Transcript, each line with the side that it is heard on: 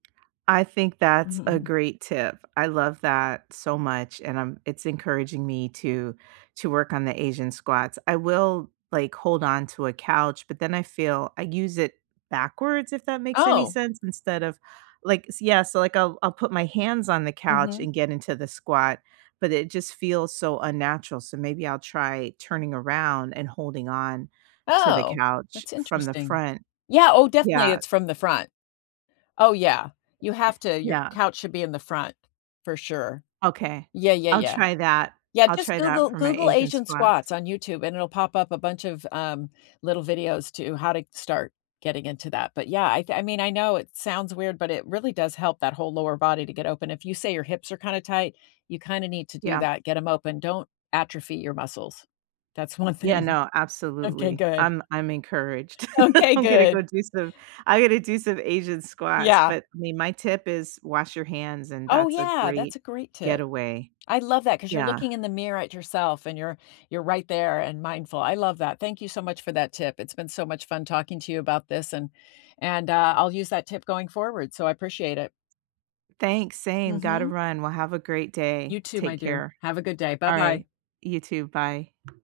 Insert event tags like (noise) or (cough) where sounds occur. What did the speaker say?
right: I think that's a
left: (chuckles)
right: great tip. I love that so much, and I'm it's encouraging me to to work on the asian squats, I will like, hold on to a couch, but then I feel, I use it backwards, if that makes any
left: Oh.
right: sense, instead of like, s yeah, so like I'll I'll put my hands on the couch
left: Mhm.
right: and get into the squat, but it just feels so unnatural, so maybe I'll try turning around and holding on, to the
left: Oh,
right: couch
left: that's
right: from the
left: interesting.
right: front.
left: Yeah, oh, definitely,
right: Yeah.
left: it's from the front. Oh yeah, you have to, your
right: Yeah.
left: couch should be in the front, for sure.
right: Okay,
left: Yeah, yeah,
right: I'll
left: yeah.
right: try that,
left: Yeah,
right: I'll
left: just
right: try that
left: Google
right: for my
left: Google
right: asian
left: asian
right: squats.
left: squats on YouTube and it'll pop up a bunch of, um, little videos to how to start getting into that, but yeah, I I mean, I know it sounds weird, but it really does help that whole lower body to get open, if you say your hips are kinda tight, you kinda need to do
right: Yeah.
left: that, get 'em open, don't atrophy your muscles. That's one
right: Yeah,
left: thing.
right: no,
left: Okay,
right: absolutely.
left: good.
right: I'm I'm encouraged. (laughs)
left: Okay,
right: I'm gonna go
left: good.
right: do some, I gotta do some asian squats,
left: Yeah.
right: but I mean, my tip is wash your hands, and
left: Oh
right: that's a
left: yeah,
right: great
left: that's a great tip.
right: getaway.
left: I love that 'cause you're
right: Yeah.
left: looking in the mirror at yourself and you're you're right there and mindful, I love that, thank you so much for that tip. It's been so much fun talking to you about this and and, uh, I'll use that tip going forward, so I appreciate it.
right: Thanks, same, gotta
left: Mhm.
right: run, well, have a great day,
left: You too, my
right: take
left: dear.
right: care.
left: Have a good day. Bye-bye.
right: Alright, you too, bye.